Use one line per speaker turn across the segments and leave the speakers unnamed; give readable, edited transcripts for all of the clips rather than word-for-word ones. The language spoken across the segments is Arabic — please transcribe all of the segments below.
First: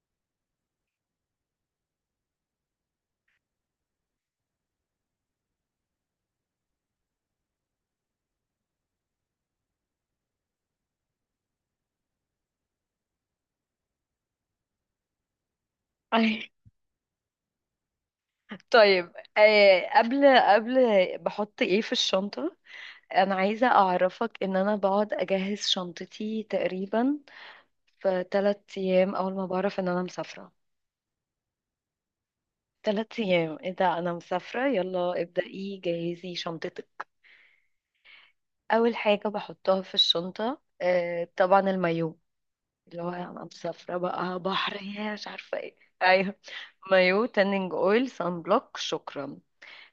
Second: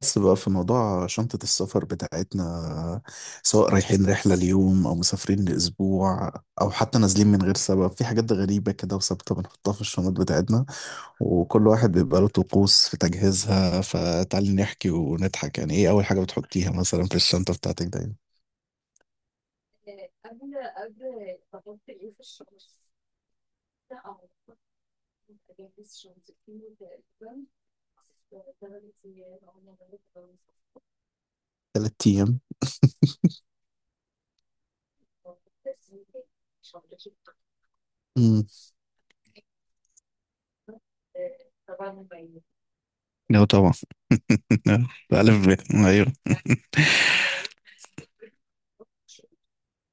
بس بقى في موضوع شنطة السفر بتاعتنا سواء رايحين رحلة ليوم أو مسافرين لأسبوع أو حتى نازلين من غير سبب في حاجات غريبة كده وثابتة بنحطها في الشنط بتاعتنا وكل واحد بيبقى له طقوس في تجهيزها فتعالي نحكي ونضحك يعني إيه أول حاجة
أي.
بتحطيها مثلا في الشنطة بتاعتك دايما.
طيب قبل بحط ايه في الشنطة؟ انا عايزة اعرفك ان انا بقعد اجهز شنطتي تقريبا في 3 ايام، اول ما بعرف ان انا مسافرة.
3 أيام.
3 ايام، ايه ده؟ انا مسافرة، يلا ابدأي جهزي شنطتك.
أمم.
اول حاجة بحطها في الشنطة طبعا المايو، اللي هو انا
لا طبعا.
مسافرة بقى بحر يا مش
ألف ب
عارفة ايه.
أيوه.
ايوه، مايو، تانينج اويل، سان بلوك، شكرا.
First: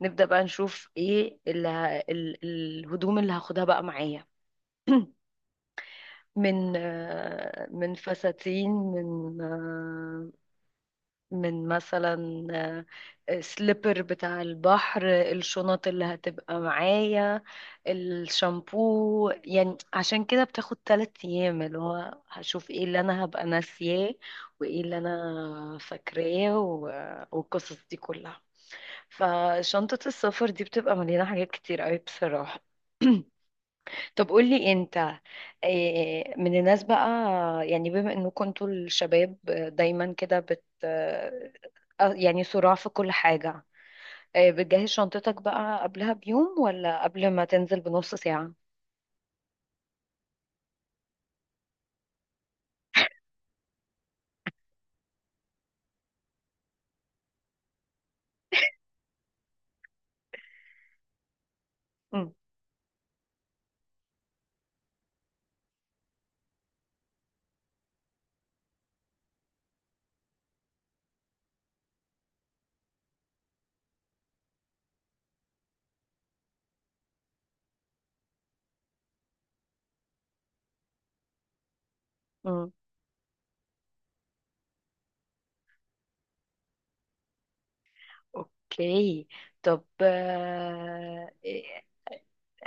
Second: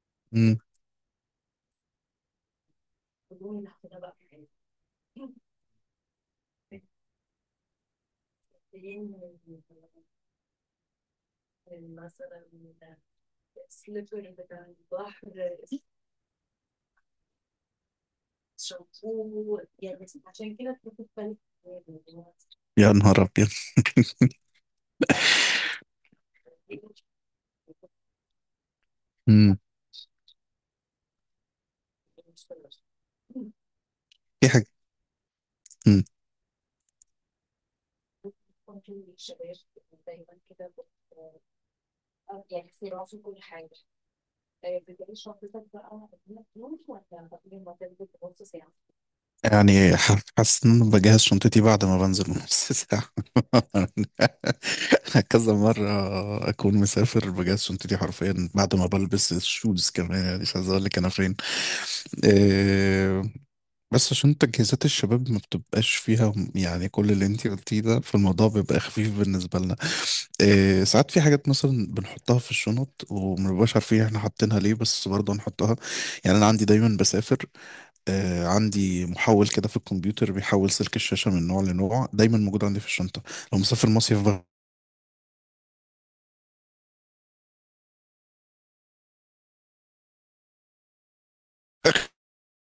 نبدأ بقى
أمم.
نشوف ايه اللي الهدوم اللي هاخدها بقى معايا، من فساتين، من آه، من مثلا، سليبر بتاع البحر، الشنط اللي هتبقى معايا، الشامبو. يعني عشان كده بتاخد 3 ايام، اللي هو هشوف ايه
يا
اللي
نهار
انا هبقى
أبيض
ناسياه وايه اللي انا فاكراه والقصص دي كلها.
أمم.
فشنطة السفر دي بتبقى مليانة حاجات كتير قوي بصراحة. طب
في حاجة.
قولي انت. من الناس بقى، يعني بما انكم انتوا الشباب دايما كده بت آه، آه، يعني صراع في كل حاجة. بتجهز شنطتك بقى قبلها بيوم ولا قبل ما تنزل بنص ساعة؟
يعني حاسس ان انا بجهز شنطتي بعد ما بنزل من نص ساعة. كذا مرة اكون مسافر بجهز شنطتي حرفيا بعد ما بلبس الشوز كمان يعني مش عايز اقول لك انا فين. آه، بس عشان تجهيزات الشباب ما بتبقاش فيها يعني كل اللي انتي قلتيه ده فالموضوع بيبقى خفيف بالنسبة لنا. إيه ساعات في حاجات مثلا بنحطها في الشنط وما بنبقاش عارفين احنا حاطينها ليه بس برضه هنحطها. يعني انا عندي دايما بسافر. عندي محول كده في الكمبيوتر بيحول سلك الشاشة من نوع لنوع دايما موجود
مم.
عندي في الشنطة. لو مسافر مصيف بقى.
اوكي. طب آه، إيه،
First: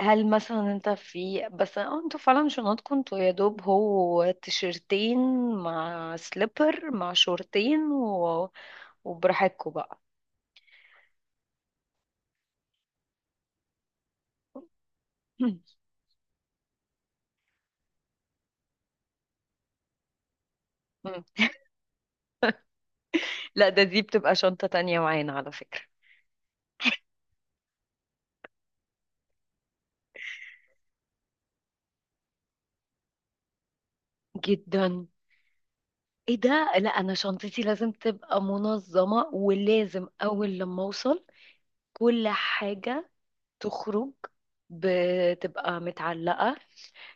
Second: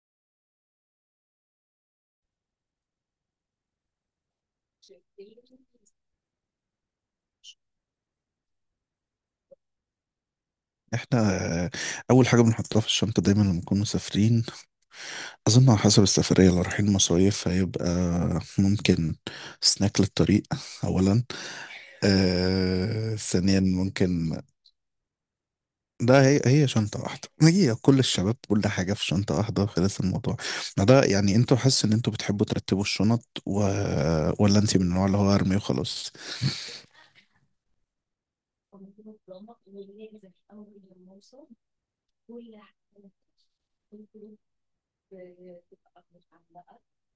هل مثلا انت، في بس، انتوا فعلا شنطكم انتوا يا دوب هو تيشرتين مع سليبر مع شورتين وبراحتكم بقى.
احنا آه، اول حاجة بنحطها في الشنطة دايما لما نكون مسافرين.
مم.
أظن على حسب السفرية لو رايحين مصايف هيبقى ممكن سناك للطريق
مم.
أولا. ثانيا
لا، ده
ممكن.
بتبقى شنطة تانية معانا على فكرة.
ده هي هي شنطة واحدة هي كل الشباب كل حاجة في شنطة واحدة خلاص الموضوع. ما ده يعني انتوا حاسس إن انتوا بتحبوا ترتبوا الشنط و ولا انت من
جدا.
النوع اللي هو أرمي وخلاص؟
ايه ده، لا انا شنطتي لازم تبقى منظمة، ولازم اول لما اوصل كل حاجة تخرج، بتبقى متعلقة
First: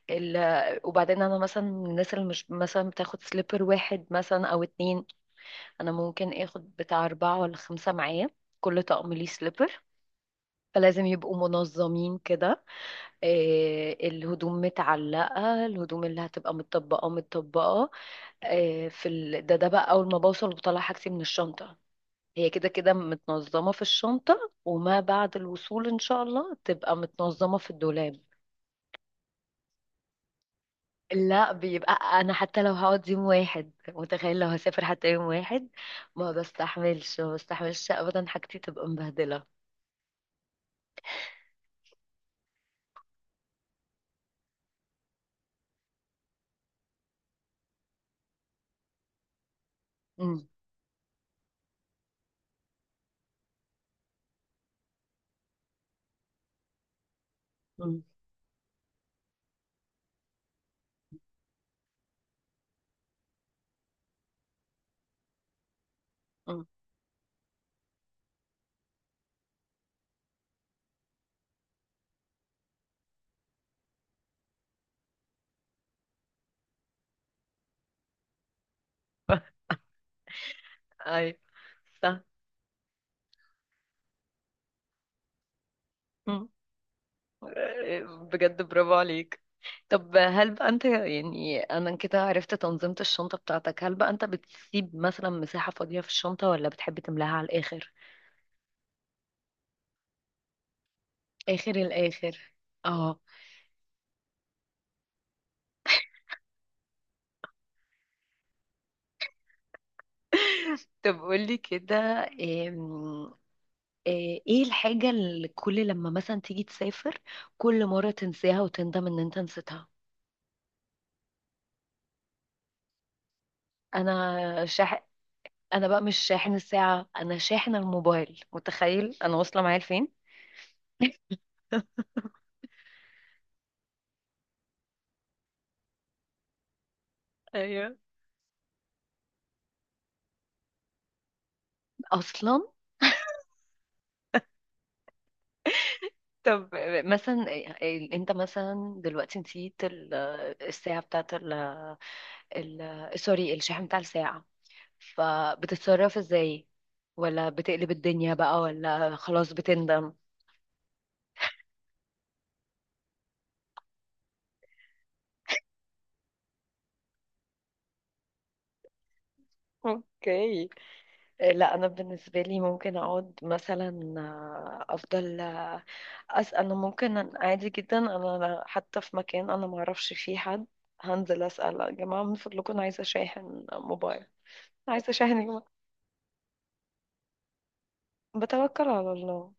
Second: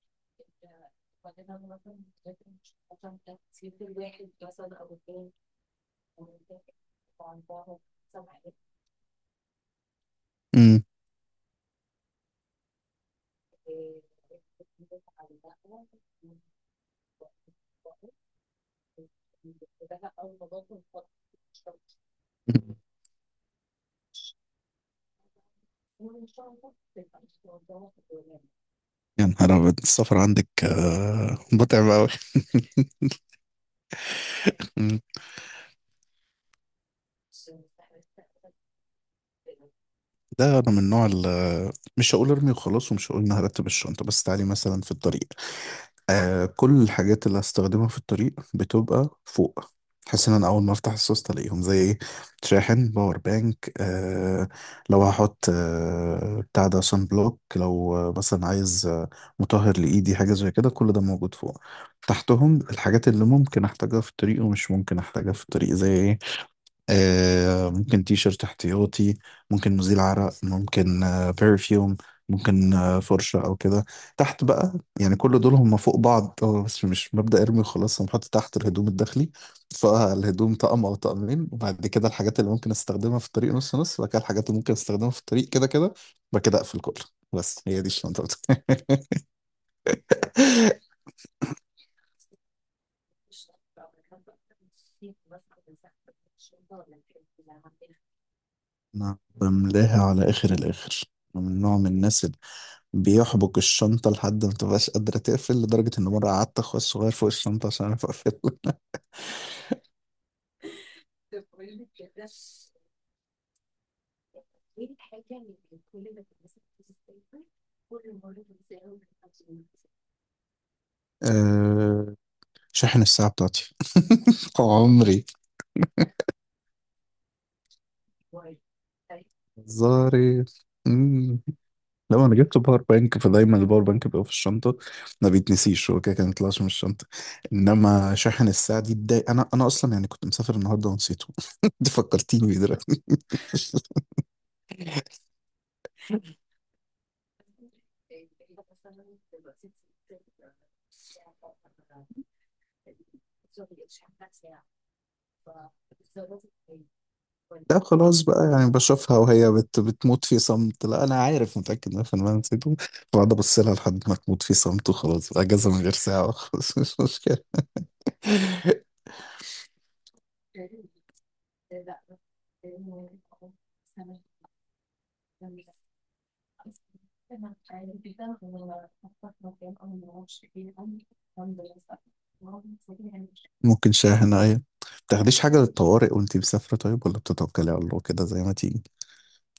ال... وبعدين انا مثلا من الناس اللي مش مثلا بتاخد سليبر واحد مثلا او اتنين، انا ممكن اخد بتاع اربعة ولا خمسة معايا، كل طقم ليه سليبر.
امم.
فلازم يبقوا منظمين كده. إيه، الهدوم متعلقة، الهدوم اللي هتبقى متطبقة متطبقة. إيه. ده بقى أول ما بوصل بطلع حاجتي من الشنطة، هي كده كده متنظمة في الشنطة، وما بعد الوصول إن شاء الله تبقى متنظمة في الدولاب.
يا نهار أبيض السفر عندك
لا،
متعب
بيبقى
أوي.
انا حتى لو هقعد يوم واحد، متخيل لو هسافر
مم.
حتى يوم واحد، ما بستحملش ما بستحملش ابدا حاجتي تبقى مبهدله.
ده أنا من النوع اللي مش هقول ارمي وخلاص ومش هقول إن هرتب الشنطة بس تعالي مثلا في الطريق. كل الحاجات اللي هستخدمها في الطريق بتبقى فوق. بحيث ان انا
امم.
اول ما افتح السوست الاقيهم زي ايه شاحن باور بانك لو هحط بتاع ده سان بلوك لو
امم.
مثلا عايز مطهر لايدي حاجه زي كده كل ده موجود فوق. تحتهم الحاجات اللي ممكن احتاجها في الطريق ومش ممكن احتاجها في الطريق زي ايه
امم.
ممكن تي شيرت احتياطي ممكن مزيل عرق ممكن برفيوم ممكن فرشة أو كده تحت بقى. يعني كل دول هم فوق بعض هو بس مش مبدأ ارمي وخلاص هم حاطط تحت الهدوم الداخلي. فالهدوم طقم أو
اي.
طقمين وبعد كده
صح.
الحاجات اللي ممكن استخدمها في الطريق نص نص وبعد كده الحاجات اللي ممكن استخدمها في الطريق كده كده وبعد
أمم.
كده أقفل كله. بس هي دي الشنطة
بجد برافو
بتاعتي.
عليك. طب هل بقى انت، يعني انا كده عرفت تنظيمة الشنطة بتاعتك، هل بقى انت بتسيب مثلا مساحة فاضية في الشنطة ولا بتحب تملاها على الاخر؟
أنا بملاها على آخر الآخر. أنا من
اخر
نوع من الناس
الاخر.
اللي
اه.
بيحبك الشنطة لحد ما تبقاش قادرة تقفل لدرجة إن مرة قعدت أخويا الصغير فوق الشنطة عشان أعرف أقفل.
طب قولي كده، ايه الحاجة اللي كل لما مثلا تيجي تسافر كل مرة تنساها وتندم ان انت نسيتها؟
أه شاحن الساعة بتاعتي.
انا شاحن
عمري
انا بقى مش شاحن الساعة، انا شاحن الموبايل. متخيل انا واصلة معايا لفين.
هزاري. مم. لو أنا جبت باور بانك فدايما الباور بانك بيبقى في الشنطة ما بيتنسيش هو كده كده ما بيطلعش من الشنطة.
ايوه.
إنما شاحن الساعة دي اتضايق أنا أصلا يعني كنت مسافر النهاردة ونسيته. أنت فكرتيني بيه
اصلا.
دلوقتي.
طب مثلا انت مثلا دلوقتي نسيت الساعة بتاعت سوري، الشاحن بتاع الساعة، فبتتصرف ازاي؟ ولا
لا
بتقلب
خلاص
الدنيا
بقى
بقى،
يعني
ولا
بشوفها وهي
خلاص
بت
بتندم؟
بتموت في صمت. لا انا عارف متاكد 100% نسيته. بقعد ابص لها لحد ما تموت في صمت وخلاص اجازه من غير ساعه خلاص. مش مشكله.
اوكي. لا انا بالنسبه لي ممكن اقعد مثلا، افضل آه، أس انا ممكن عادي جدا. انا حتى في مكان انا ما اعرفش فيه حد، هنزل اسال يا جماعه من فضلكم انا عايزه اشاحن
ممكن
موبايل،
شاحنه ايوه.
عايزه اشاحن
تاخديش
يا
حاجه
جماعه.
للطوارئ وانتي مسافره طيب ولا بتتوكلي على الله كده زي ما تيجي؟
بتوكل على الله.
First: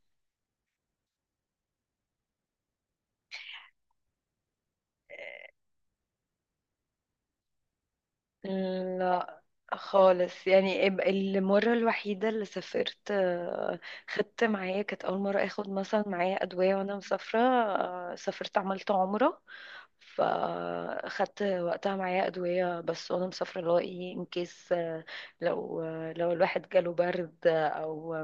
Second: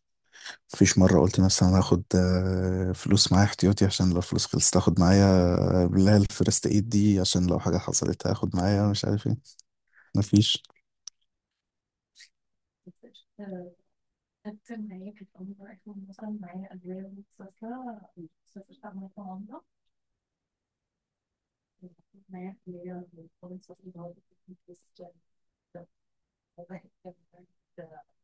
مفيش مره قلت مثلا انا هاخد فلوس معايا احتياطي عشان لو فلوس خلصت اخد معايا اللي هي الفيرست ايد دي عشان لو حاجه حصلت هاخد معايا مش عارف ايه.
لا خالص،
مفيش.
يعني المرة الوحيدة اللي سافرت خدت معايا، كانت أول مرة أخد مثلا معايا أدوية وأنا مسافرة، سافرت عملت عمرة، فاخدت وقتها معايا ادويه بس وانا مسافره اللي هو ايه ان كيس، لو لو الواحد جاله برد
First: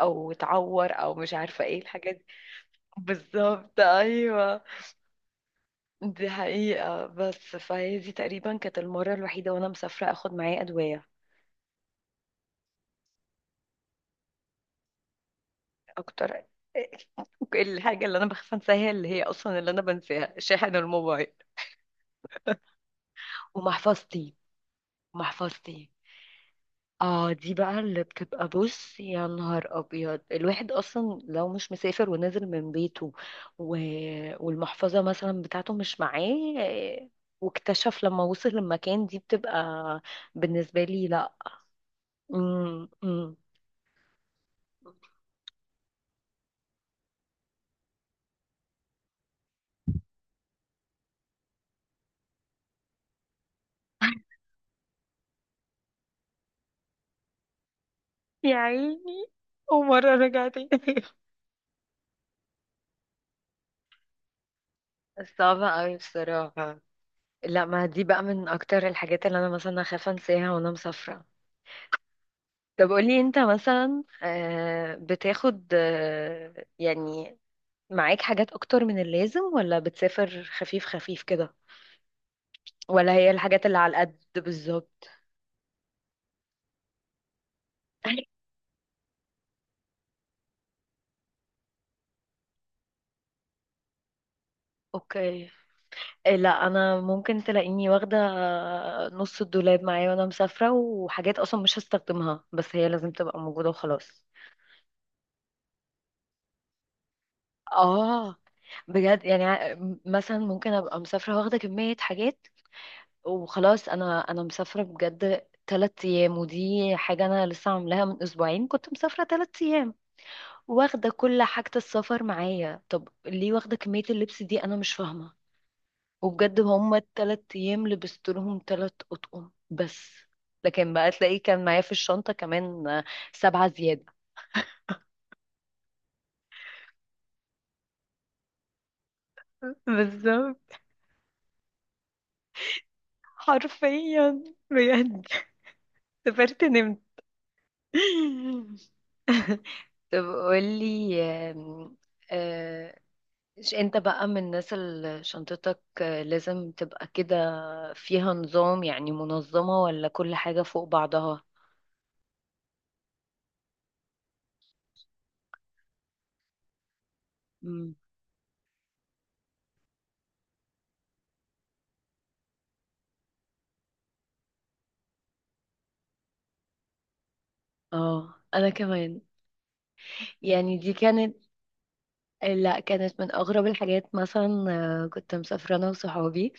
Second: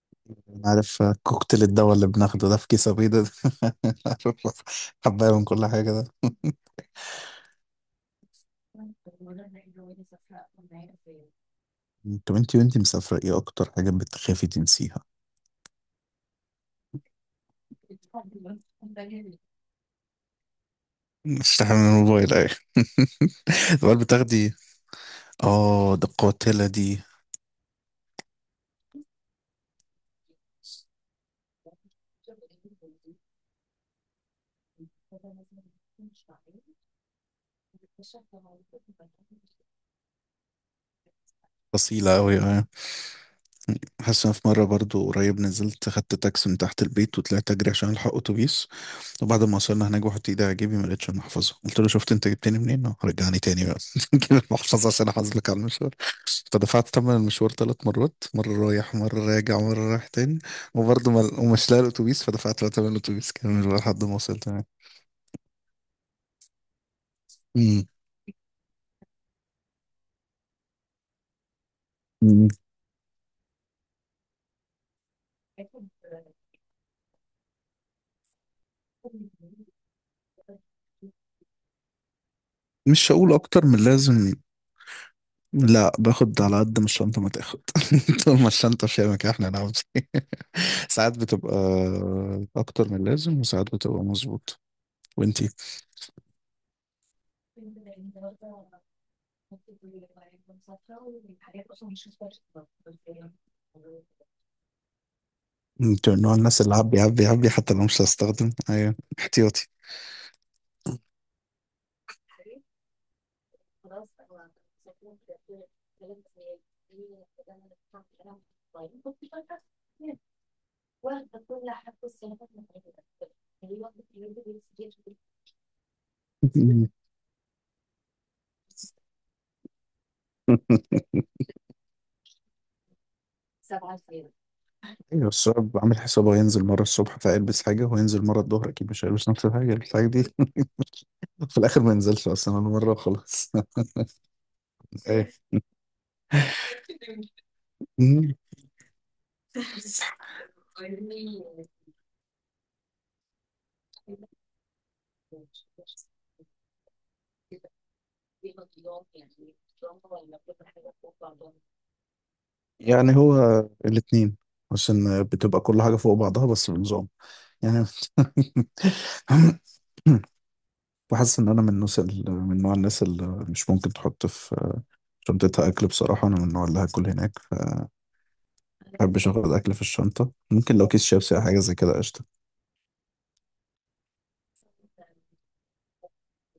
او
أنا
اتعور،
عارف
او مش
كوكتيل
عارفه ايه
الدواء اللي
الحاجات دي.
بناخده ده في كيس أبيض ده.
بالظبط.
عارف
ايوه.
حباية من كل حاجة ده.
دي حقيقه، بس فهي دي تقريبا كانت المره الوحيده وانا مسافره اخد معايا ادويه.
طب انتي وانتي مسافرة ايه أكتر حاجة بتخافي تنسيها؟
اكتر. الحاجه اللي انا بخاف انساها، اللي هي اصلا اللي انا بنساها، شاحن الموبايل
بتستحمي من الموبايل أيوة. الموبايل
ومحفظتي.
بتاخدي.
محفظتي،
اه ده قاتلة دي.
اه دي بقى اللي بتبقى، بص يا نهار ابيض، الواحد اصلا لو مش مسافر ونازل من بيته و... والمحفظة مثلا بتاعته مش معاه، واكتشف لما وصل المكان، دي بتبقى بالنسبة لي لا.
أصيلة أوي أيوة.
مم. مم.
حاسس إن أنا في مرة برضو قريب نزلت خدت تاكسي من تحت البيت وطلعت أجري عشان ألحق أتوبيس. وبعد ما وصلنا هناك بحط ايدي على جيبي ما لقيتش المحفظه قلت له شفت انت جبتني منين رجعني تاني بقى. جيب المحفظه عشان احاسبك على المشوار. فدفعت ثمن المشوار 3 مرات
يا
مره رايح
عيني.
مره راجع مره رايح
ومرة
تاني.
رجعت.
وبرضه ما ومش لاقي الاتوبيس. فدفعت بقى ثمن الاتوبيس كامل بقى لحد ما وصلت هناك.
صعبة قوي بصراحة. لا،
مم.
ما دي بقى من اكتر الحاجات اللي انا مثلا اخاف انساها وانا مسافرة.
مم.
طب قولي انت مثلا، بتاخد يعني معاك حاجات اكتر من اللازم، ولا بتسافر خفيف خفيف كده، ولا
مش
هي
هقول
الحاجات
اكتر
اللي
من
على القد
لازم.
بالظبط؟
لا باخد على قد ما الشنطه ما تاخد. طول ما الشنطه في مكان احنا نعمل إيه. ساعات بتبقى اكتر من لازم وساعات بتبقى مظبوط.
اوكي.
وانتي؟
لا انا ممكن تلاقيني واخده نص الدولاب معايا وانا مسافره، وحاجات اصلا مش هستخدمها بس هي لازم تبقى موجوده وخلاص.
انت من نوع الناس اللي عبي عبي عبي حتى لو مش
اه.
هستخدم ايوه
بجد، يعني
احتياطي.
مثلا ممكن ابقى مسافره واخده كميه حاجات وخلاص. انا مسافره بجد 3 ايام، ودي حاجه انا لسه عاملاها. من اسبوعين كنت مسافره 3 ايام، واخدة كل حاجة السفر معايا، طب ليه واخدة كمية اللبس دي؟ أنا مش فاهمة. وبجد هما التلات أيام لبست لهم 3 أطقم بس، لكن بقى تلاقيه كان معايا في الشنطة كمان 7 زيادة.
ايوه الشباب عامل حسابه هينزل مره الصبح فيلبس حاجه وهينزل مره الظهر اكيد مش هيلبس نفس الحاجه يلبس الحاجه دي.
بالظبط.
في الاخر ما ينزلش اصلا ولا مره وخلاص.
حرفيا. بجد
ايه.
سافرت نمت.
مم.
طب قولي آم، آه، مش انت بقى من الناس اللي شنطتك لازم تبقى كده فيها نظام، يعني منظمة، ولا كل حاجة فوق بعضها؟
يعني هو الاثنين بس ان بتبقى كل حاجه فوق بعضها بس بنظام يعني.
مم.
وحاسس ان انا من الناس من نوع الناس اللي مش ممكن تحط في شنطتها اكل بصراحه انا من النوع اللي هاكل هناك.
اه انا كمان.
محبش اخد اكل في الشنطه ممكن
يعني
لو
دي
كيس
كانت
شيبسي او حاجه زي كده قشطه.
لا، كانت من اغرب الحاجات. مثلا كنت مسافرة انا وصحابي،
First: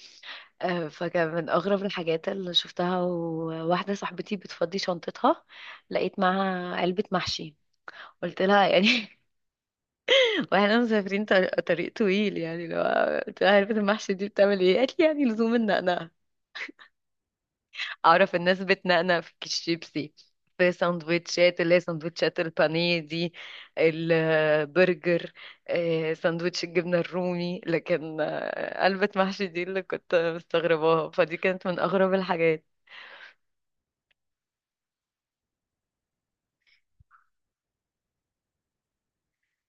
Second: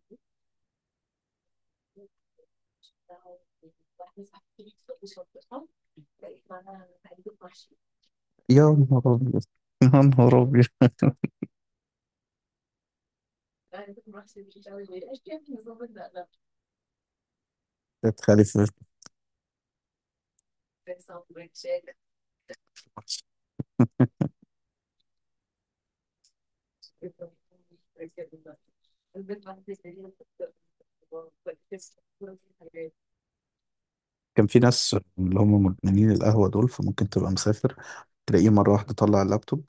فكان من اغرب الحاجات اللي شفتها، وواحدة صاحبتي بتفضي شنطتها، لقيت معاها علبة محشي، قلت
يا
لها
نهار
يعني.
ابيض يا نهار ابيض.
واحنا مسافرين طريق, طويل، يعني لو قلت لها علبة المحشي دي بتعمل ايه قالت لي يعني لزوم النقنقة.
كانت
اعرف
خالي
الناس
في-
بتنقنق في الشيبسي، في سندوتشات، اللي هي سندوتشات البانيه دي، البرجر، سندوتش الجبنة الرومي، لكن قلبة محشي دي اللي كنت مستغرباها، فدي كانت من اغرب الحاجات.
كان في ناس اللي هم مدمنين القهوه دول فممكن تبقى مسافر تلاقيه مره واحده طلع اللابتوب.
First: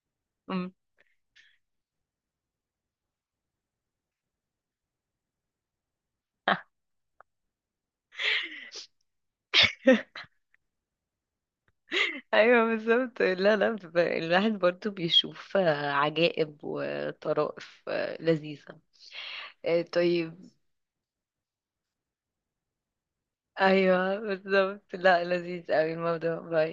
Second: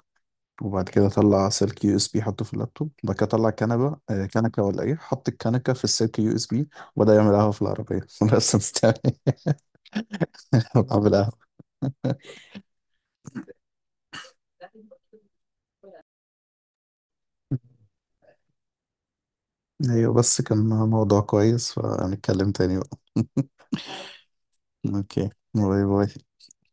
أمم.
وبعد كده طلع سلك يو اس بي حطه في اللابتوب وبعد كده طلع كنبه كنكه ولا ايه حط الكنكه في السلك يو اس بي. وبدا يعمل قهوه في العربيه. انا اصلا مستني اعمل قهوه.
ايوه بالظبط. لا لا، الواحد برضو بيشوف عجائب وطرائف لذيذة.
ايوه بس
طيب.
كان موضوع كويس فهنتكلم تاني بقى.
ايوه بالظبط، لا
اوكي
لذيذ
باي
قوي
باي.
الموضوع.